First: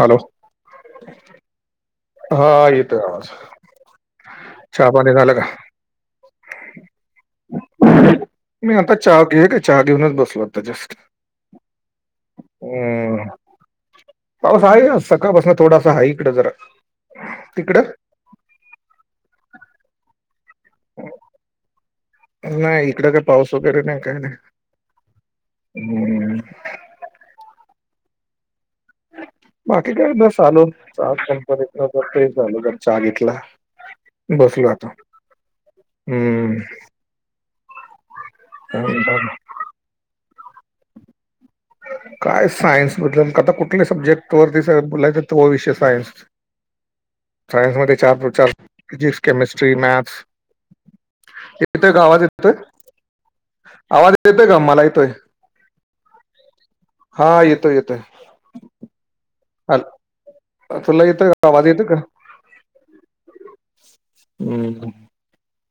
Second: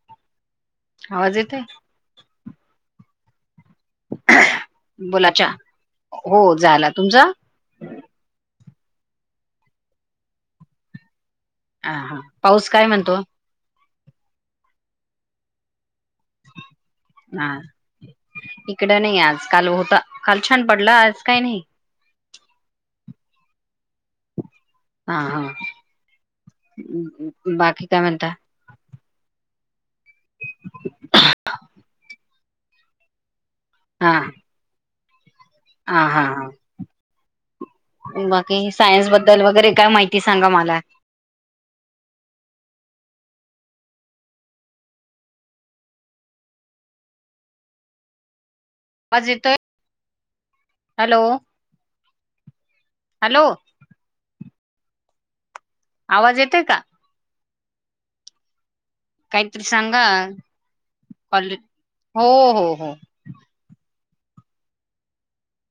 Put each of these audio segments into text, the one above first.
Hello आवाज येतय हा येतोय का आवाज. चाहा पाणी झालं का. बोलाच्या हो झालं तुमच. मी आता चहा घे का चहा घेऊनच बसलो आता जस्ट. हा हा पाऊस काय म्हणतो. हम्म. पाऊस आहे, का सकाळ बसण थोडासा हाय. हा इकडं नाही आज काल होत. काल छान पडलं आज काही नाही. नाही इकड काही पाऊस वगैरे नाही काही नाही. हा हा हम्म. बाकी काय म्हणता. बाकी काय चालू [unintelligible] च कंपनीत जर तेे झाल तर चहा घेतला हा बसलो आता. हा हा हम्म. बाकी सायन्स बद्दल वगैरे काय माहिती! सांग मला. काय सायन्स बद्दल आता कुठल्या सब्जेक्ट वरती बोलायचं तो विषय सायन्स. सायन्समध्ये चार प्रचार फिजिक्स, आवाज येतोय केमिस्ट्री, मॅथ्स. हॅलो येतोय ग आवाज येतोय हॅलो आवाज येतय ग मला येतोय. आवाज येतोयका? हा येतोय येतोय काहीतरी हॅल सांगा, तुला येतं का कल आवाज येतं का? हो हो हो हम्म.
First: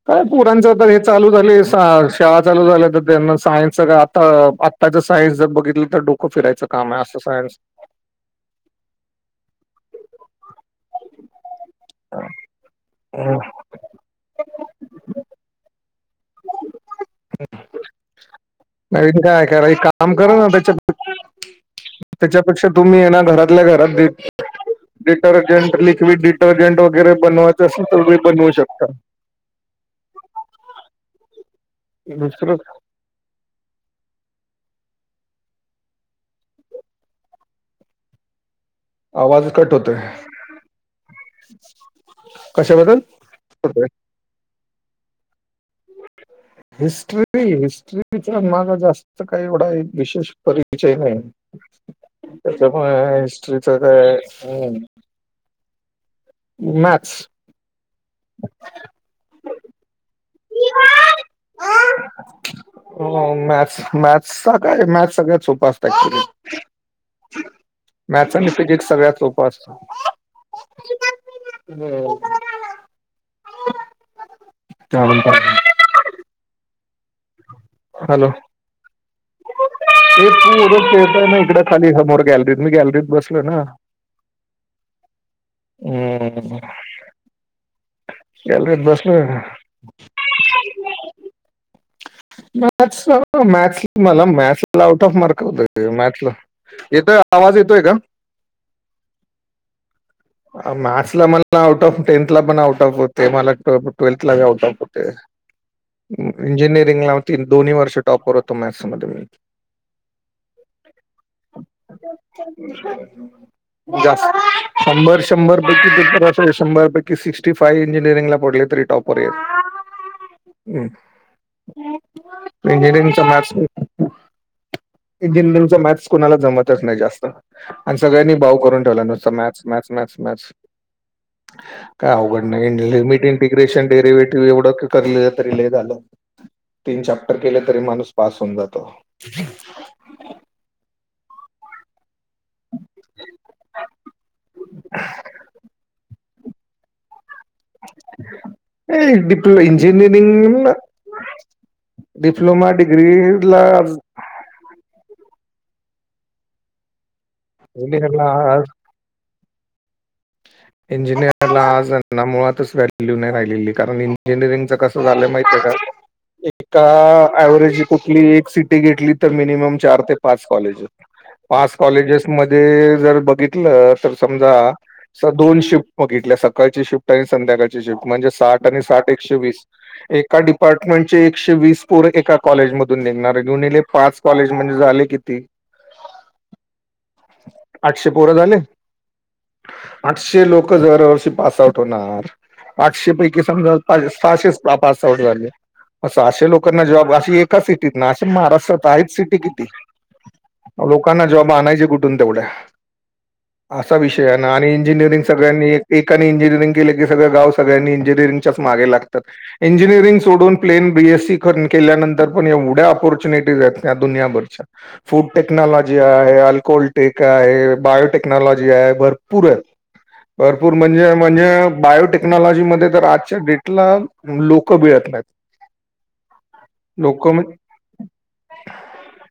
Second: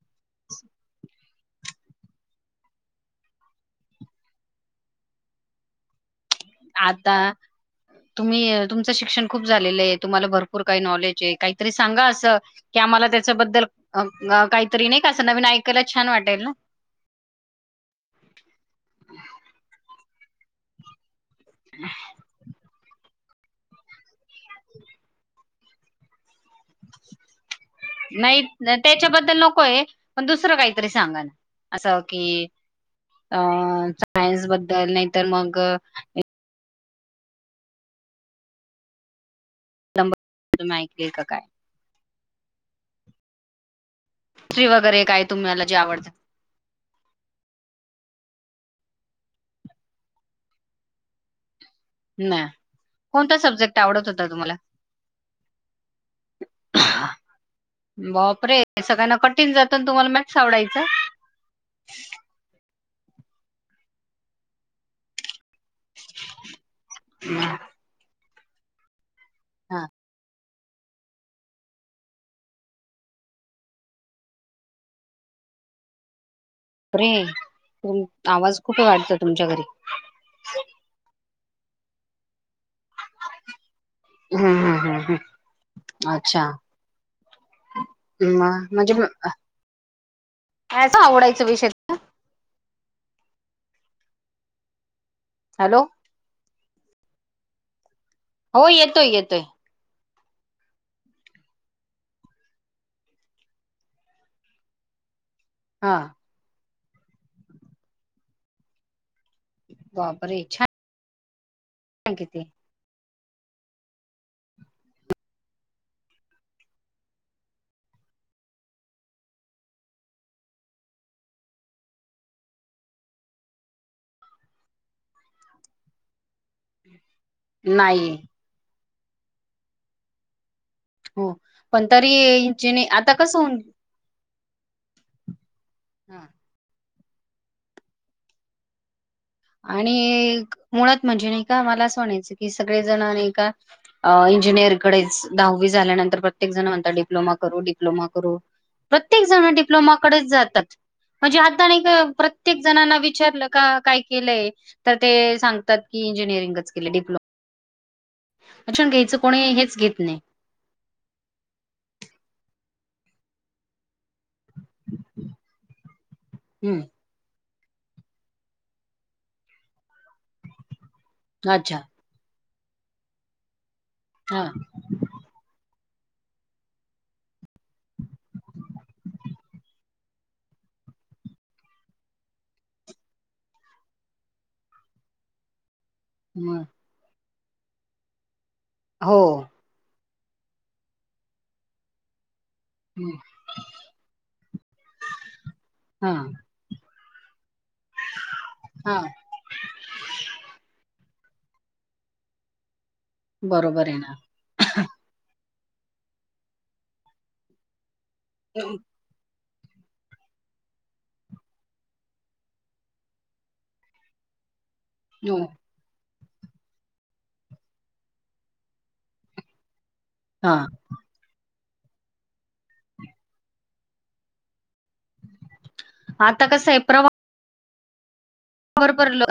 काय पोरांच तर हे चालू झाले, शाळा चालू झाल्या तर त्यांना सायन्सच आता आता सायनस जर बघितलं तर डोकं फिरायचं काम आहे असं आता सायन्स तुम्ही अ, तुमचं शिक्षण खूप झालेलं आहे तुमला भरपूर का नॉलेज आहे काही सांगा अस की आम्हाला त्याच्याबद्ल काहीतरी नाही का काहीतरी नवीन ऐकायला छान वाटेल ना म का का काम करा ना त्याच्या, त्याच्यापेक्षा तुम्ही ये ना घरातल्या घरात द डिटर्जेंट लिक्विड, डीटर्जेंट वगैरे बनवा. नाही त्याच्याबद्दल नको आहे पण दुसरं काहीतरी सांगा ना असं की दुसरं अ सायन्स बद्ल नाही तर मग आवाज कट होतोय. ऐकले का काय? कशाबद्दल होतय? हिस्ट्री वगैरे काय तुम्हाला जे आवडतं हिस्ट्री हिस्ट्री हिस्टरी चा न माझा जास्त काही एवढा विशेष परिचय नाही नाही त्याच्यामुळे कोणता हिस्ट्रीच सब्जेक्ट आवडत काय होता तुम्हाला हम् मॅथ्स बापरे सगळ्यांना कठीण जातं तुम्हाला मॅथ्स मॅथ आवडायचं हो मॅथस मॅथ काय मॅथ सगळ्यात सोपं हा. मॅथ्स आणि फिजिक सगळ्यात सोपं असतं. हो. चालेल अरे तु हॅलो. आवाज खुप वाटतं तुमच्या घरी तिकडं खाली समोर गॅलरीत मी गॅलरीत बसलो हम्म हम्म हम्म अच्छा ना--हम मग गॅलरीत म्हणजे बसलो आहे ना आवडायं विषय मॅथ्स मॅथस मला मॅथ लाव आऊट ऑफ मार्क होत हॅलो मॅथला, येतोय आवाज येतोय का? हो येतोय येतोय ह मॅथ्स ला मला आउट ऑफ टें्थला पण आउट ऑफ होते मला ट्वेल्थला आउट ऑफ होते हा इंजिनिअरिंग ला होती दोन्ही वर्ष टॉपवर होत मॅ्थ्स मध्ये मी बाबरेच छान [inaudible] किती जास् शंभर शंभर पैकी पेपर अस शंभर पैकी सिक्स्टी फायव्ह इंजिनिअरिंगला पडले होते टॉपर रेत इंजिनियरिंगच्या मॅथस इंजिनिअरिंगचा मॅथस कोुणाला जमतच नाही जास्त आणि नाही सगळ्यांनी भाऊ करून ठेवला नुसत मॅथ्स मॅथ्स मॅथ्स हो. पण काय तरी अवघड इंजिनि नाही आता लिमिट कसं होऊन इंटिग्रेशन डेरेवेटिव्ह एवढं करलं तरी ल झालं हा तीन चॅप्टर केले तरी माणूस पास होऊन जातो. आणि मुळात म्हणजे, नाही का मला असं म्हणायचं? ही सगळे जण आणि का इंजिनिअर कडेच दहावी झाल्यानंतर प्रत्येक जण म्हणता डिप्लोमा डिप्लोमा डिप्लोमा करू ए, प्रत्येक, जण डिप्लो डप्लोमा कडेच जातात. इंजिनिअरिंग म्हणजे, आता ना का प्रत्येक डिप्लोमा जणांना विचारलं डिग्रीला का काय केलंय तर ते सांगतात की, इंजिनिअरिंगच केलयं डिप्लोमा शिक्षण घ्यायचं [unintelligible] कोणी हेच घेत नाही. इंजिनियरला ना आज हेना मुळातच वॅल्यू नाही, राहिलेली कारण इंजिनिअरिंगचं कसं झालं माहिती आहे का? हम्म एका अव्हेरज कुठली एक सिटी घेतली, तर मिनिमम चार ते पाच कॉलेजेस पाच अच्छा कॉलेजेस मध्ये जर, बघितलं तर हा समजा दोन शिफ्ट बघितल्या सकाळची शिफ्ट आणि संध्याकाळची शिफ्ट म्हणजे, साठ आणि साठ एकशे वीस एका डिपार्टमेंट चे एकशे वीस पोर एका कॉलेज मधून निघणार, गुनूले पाच कॉलेज म्हणजे झाले किती? [unintelligible] व्हयं. आठशे पोर झाले. हो. आठशे लोक दरवर्षी पास आउट होणार. आठशे पैकी समजा सहाशेच पास आउट झाले, मग हा सहाशे लोकांना जॉब अशी एका सिटीतनं अशे महाराष्ट्रात हा आहेत सिटी किती? लोकां - ना जॉब आणायचे कुठून तेवढ्या, बरोबर असा आहे विषय हाय ना आणि इंजिनिअरिंग सगळ्यांनी एकानी इंजिनिअरिंग केले की सगळं गाव सगळ्यांनी इंजिनिअरिंगच्याच मागे लागतात. इंजिनिअरिंग सोडून प्लेन बी एस सी कर केल्यानंतर पण एवढ्या ऑपॉर्च्युनिटीज आहेत त्या दुनियाभरच्या. फुड हो टेक्नॉलॉजी आहे. अल्कोलटेक आहे, बायोटेक्नॉलॉजी आहे भरपूर आहेत. हा भरपूर म्हणजे म्हणजे बायोटेक्नॉलॉजी मध्ये तर आजच्या डेटला लोकं मिळत नाहीत. आता कसंय आहे प्रवा लोक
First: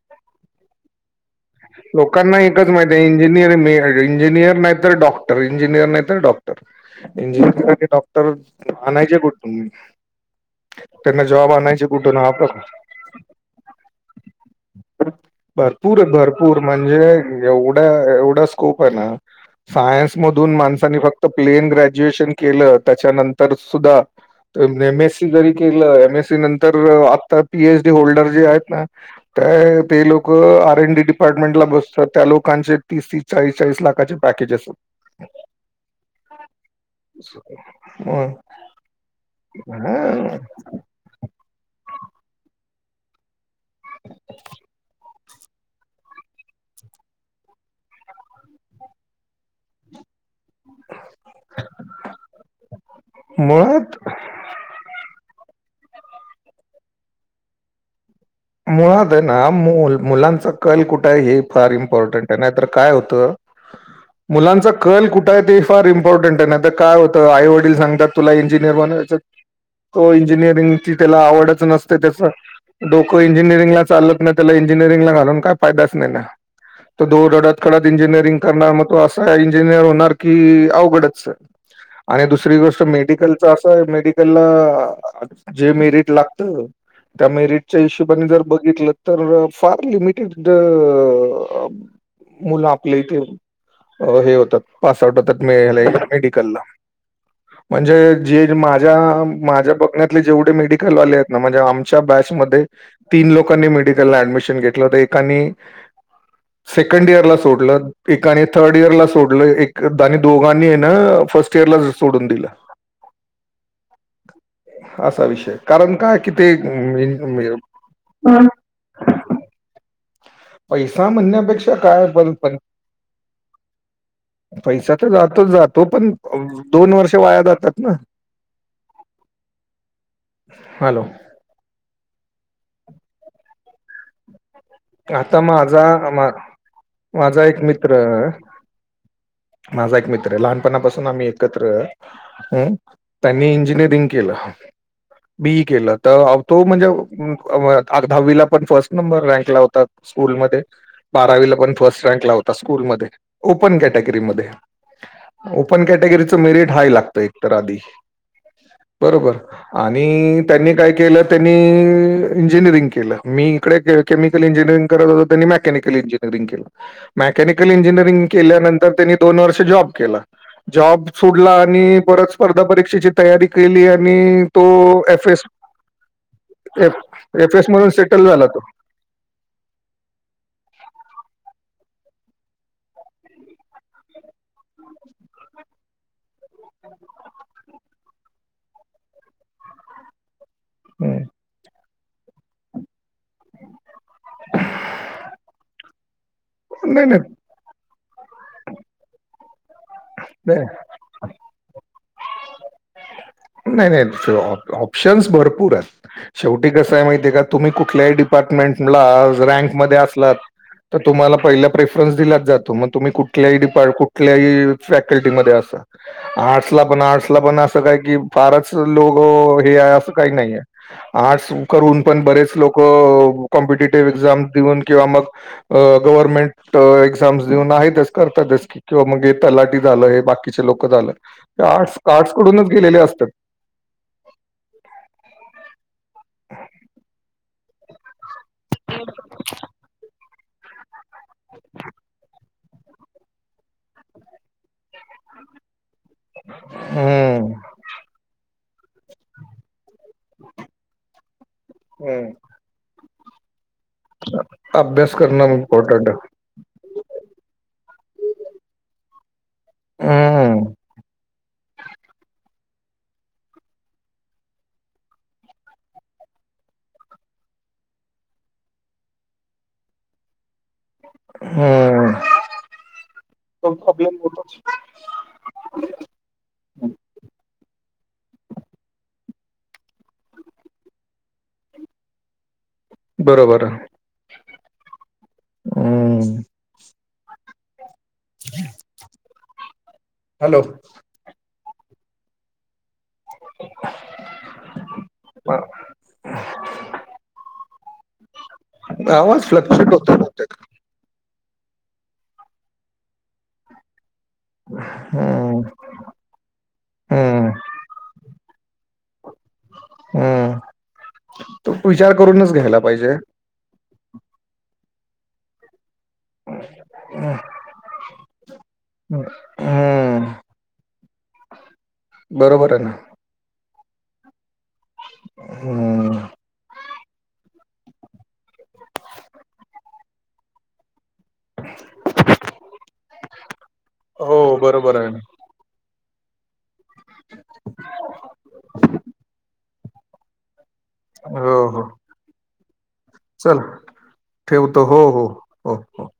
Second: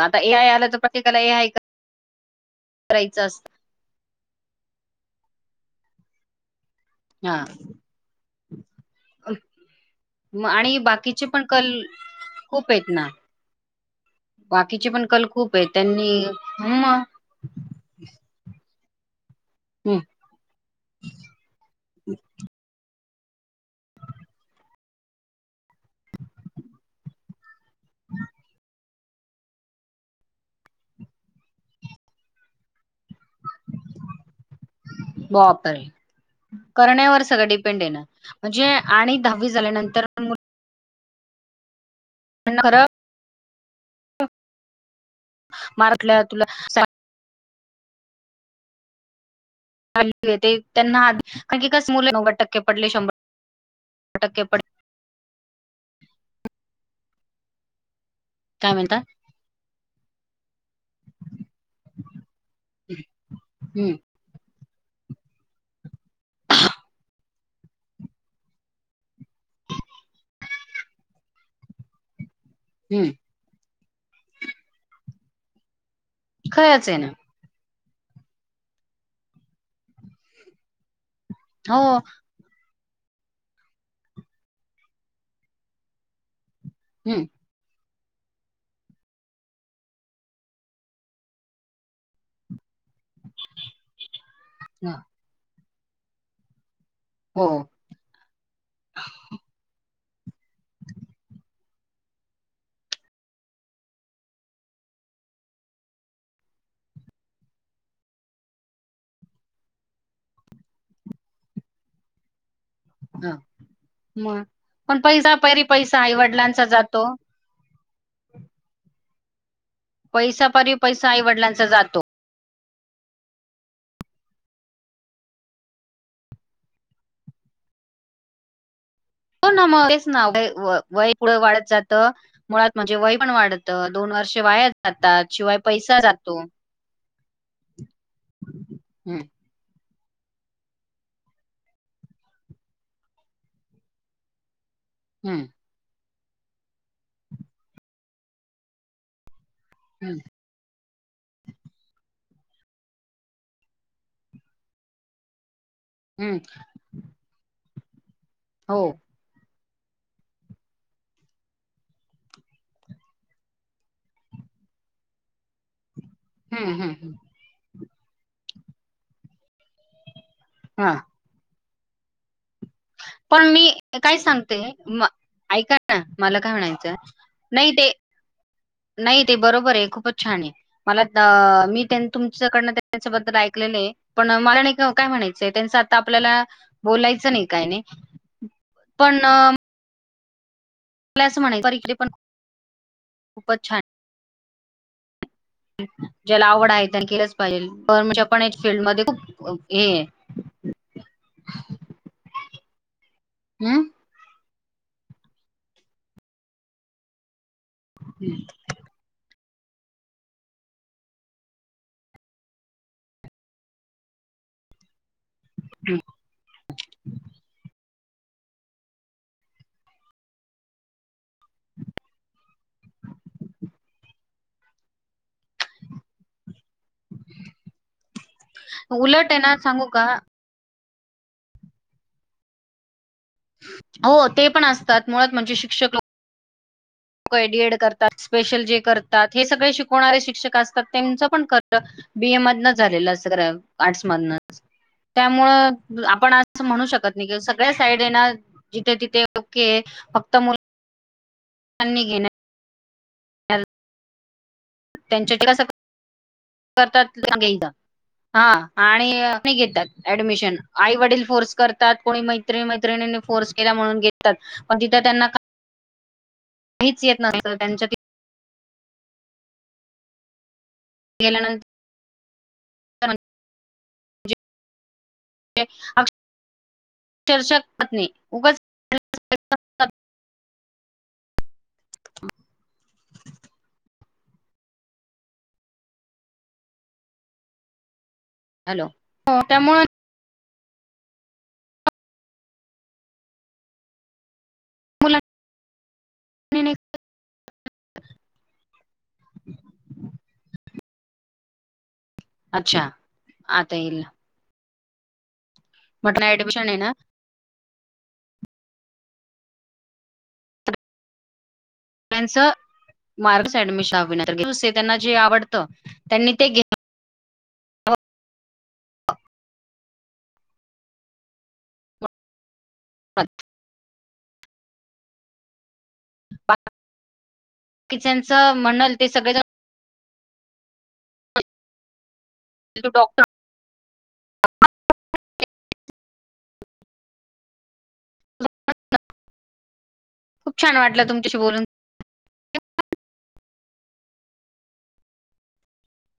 आता ए आय आलं तर प्रत्येकाला हे आहे का लोकांना एकच माहित आहे इंजिनियर मेन हाय इंजिनियर नाही तर डॉक्टर इंजिनियर नाही तर डॉक्टर हा. इंजिनिअर आणि डॉक्टर आणायच्या कुठून? मग आणि त्यांना बाकीचे पण जॉब कल आणायचे कुठून हा प्रकार खूप आहेत ना. बाकीचे पण कल खूप आहे त्यांनी पूर म्हणजे म एवढा एवढा स्कोप आहे ना सायन्स मधून माणसांनी फक्त प्लेन ग्रॅज्युएशन केलं त्याच्यानं तर सुद्धा एम एस सी जरी केलं एम एस सी नंतर आता पी एच डी होल्डर जे आहेत ना, त्या ते लोकं R N D D department ला बसतात त्या लोकांचे तीस तीस चाळीस चाळीस लाखाचे पॅकेज असत. बापरे करण्यावर सगळं डिपेंड आहे ना. हो, म्हणजे आणि दहावी झाल्यानंतर हा. [unintelligible] मराठल्या तुला सा येते त्यांना आधी कारण कसयं मुलं नव्वद टक्के पडले शंभ मुळात टक्के पड काय म्हणता मुळात आहे ना मूल मुलांचं कल कुठायं आहे हे फार इम्पॉर्टंट आहे नाहीतर काय होतं, हम्म मुलांचं कल कुठंय आहे ते फार इम्पॉर्टंट आहे ना आता काय होतं आई वडील सांगतात तुला इंजिनियर बनवायचं. तो इंजिनिअरिंगची त्याला आवडच नसते त्याच हम्म इंजिनिअरिंग चालत नाही त्याला इंजिनिरंगला घालून काय फायदाच नाही खरंच आहे तो ना दोडत कडत इंजिनिअरिंग करणार मग तो असा इंजिनिअर होणार की अवघडत हो आणि दुसरी गोष्ट मेडिकलच असं मेडिकलला जे मेरिट लागत हम्म त्या मेरिट हिशबाने जर बघितलं तर फार लिमिटेड मुलं आपले इथे हे होतात पास आउट होतात मेडिकलला हो म्हणजे जे माझ्या माझ्या ब जेे मेडल आ त लोकां मडम सेकंड इयरला सोडलं एकाने थर्ड इयरला सोडलं एकदानी दोघांनी ना फर्स्ट इयरला सोडून दिलं ह मग पण असा पैसा विषय परी कारण पैसा काय कि ते आईवडिलांचा जातो पैसा परी पैसा आईवडिलांचा म्हणण्यापेक्षा जातो. काय पर प पैसा तर जातोच जातो पण दोन वर्ष वाया जातात ना हो ना मगच ना हॅलो वय पुढं वाढत जात मुळात म्हणजे वय पण वाढतं दोन वर्षे वाया जातात आता शिवाय पैसा माझा मा- जातो माझा एक मित्र हम्म माझा एक मित्र आहे लहानपणापासून आम्ही एकत्र त्यांनी इंजिनिअरिंग केलं हम्म बी केलं तर तो म्हणजे दहावीला पण फर्स्ट नंबर रँक ला हो हम्म स्कूलमध्ये बावीला पण फट रँक लावता स्कूल म ओपन कॅटेगरी म हम्म कॅटेगरीचं मेरट हाय लागतं एक तर आधी हो बरोबर आणि त्यांनी काय केलं त्यांनी इंजिनिअरिंग केलं मी इकडे म हम्म हम्म हम्म. ज ची हा पण तयारी मी केली काय आणि सांगते म तोफ ऐका ना मला काय म्हणायचं एसफ एस नाही म्ह ते सेटल झाला तो नाही ते बरोबर आहे खूपच छान आहे मला मी तुमच्याकडन त्यांच्याबद्दल ऐकलेले आहे पण मला नाही काय म्हणायचंय त्यांच आता आपल्याला बोलायचं नाही काय नाही पण हं. मला असं म्हणा परिक्रय पण खूपच छान आहे ज्याला आवड आहे त्यां नाही केलंच पाहिजे पण म्हणजे पण फीलल्डमध्येध्ये खूप हे आहे बर नाही हम्म नाही ऑप्शन्स भरपूर आहेत शेवटी कस आहे माहिती आहे का तुम्ही कुठल्याही डिपार्टमेंटला रँकमध्येध्ये असलात तर तुम्हाला पहिला प्रेफरन्स दिलाच जातो मग तुम्ही कुठल्याही ि कुठल्याही फॅकल्टी र् पण आर्ला पण अस काय क फारच लोग हे आहे असं काही नाही आहे आर्ट्स करून पण बरेच लोकं कॉम्पिटेटिव्ह एक्झाम देऊन किंवा मग गव्हर्नमेंट एक्झाम्स देऊन आहेस करतातस की किंवा मग उलट आहे ना तलाट सांगू का झालं आहे बाकीचे लोक डूनच गे अस हो ते पण असतात मुात म्हणजे शिक्षक ह स्ेशल जे करात हे सगळे शिकवणारे शिक्षक असतात त्यांच पण ख बीए मधनच झालेलं असं आर्टसमधनच त्यामुळं आपण असं म्हणू शकत नाही कि हम्म सगळ्या साईड ना जिथे तिथे ओके फक्त मुल हम्म [unintelligible] [inaudible] त्यांच्या कड करणं अस इम्पॉर्टंट करतात अनेकदा हा आणि घेतात ऍडमिशन हम्म आई वडील फोर्स करतात कोणी मैत्री मैत्रिन मैत्रिणीनी फोर्स केला म्हणून घेतात पण तिथं त्यांना काहीच येत नसत त्यांच्या ते गेल्यानं हम्म [unintelligible] [unintelligible] चर्षक पत्नी उगच [unintelligible] [inaudible] बरोबर, हम्म. हॅलो, हो त्यामुळे हॅलो. मुलांनी बर. नाही आवाज फ्लक्चुएट होतोय बहुतेक. अच्छा! आता येईल. हा. म्हटल ऍडमिशन आहे ना. हम्. त्यांच मार्च च ऍडमिशन आहे टू सेट त्यांना जे आवडत त्यांनी ते घ्यावं. हम, हम. बरोबर आहे. पात हम्. किचनचं म्हणल ते सगळे जन [inaudible] तो डॉक्टर हो बरोबर आहे. खूप छान वाटलं तुमच्याशी हो बोलून. हो चल ठेवतो हो हो हो हो.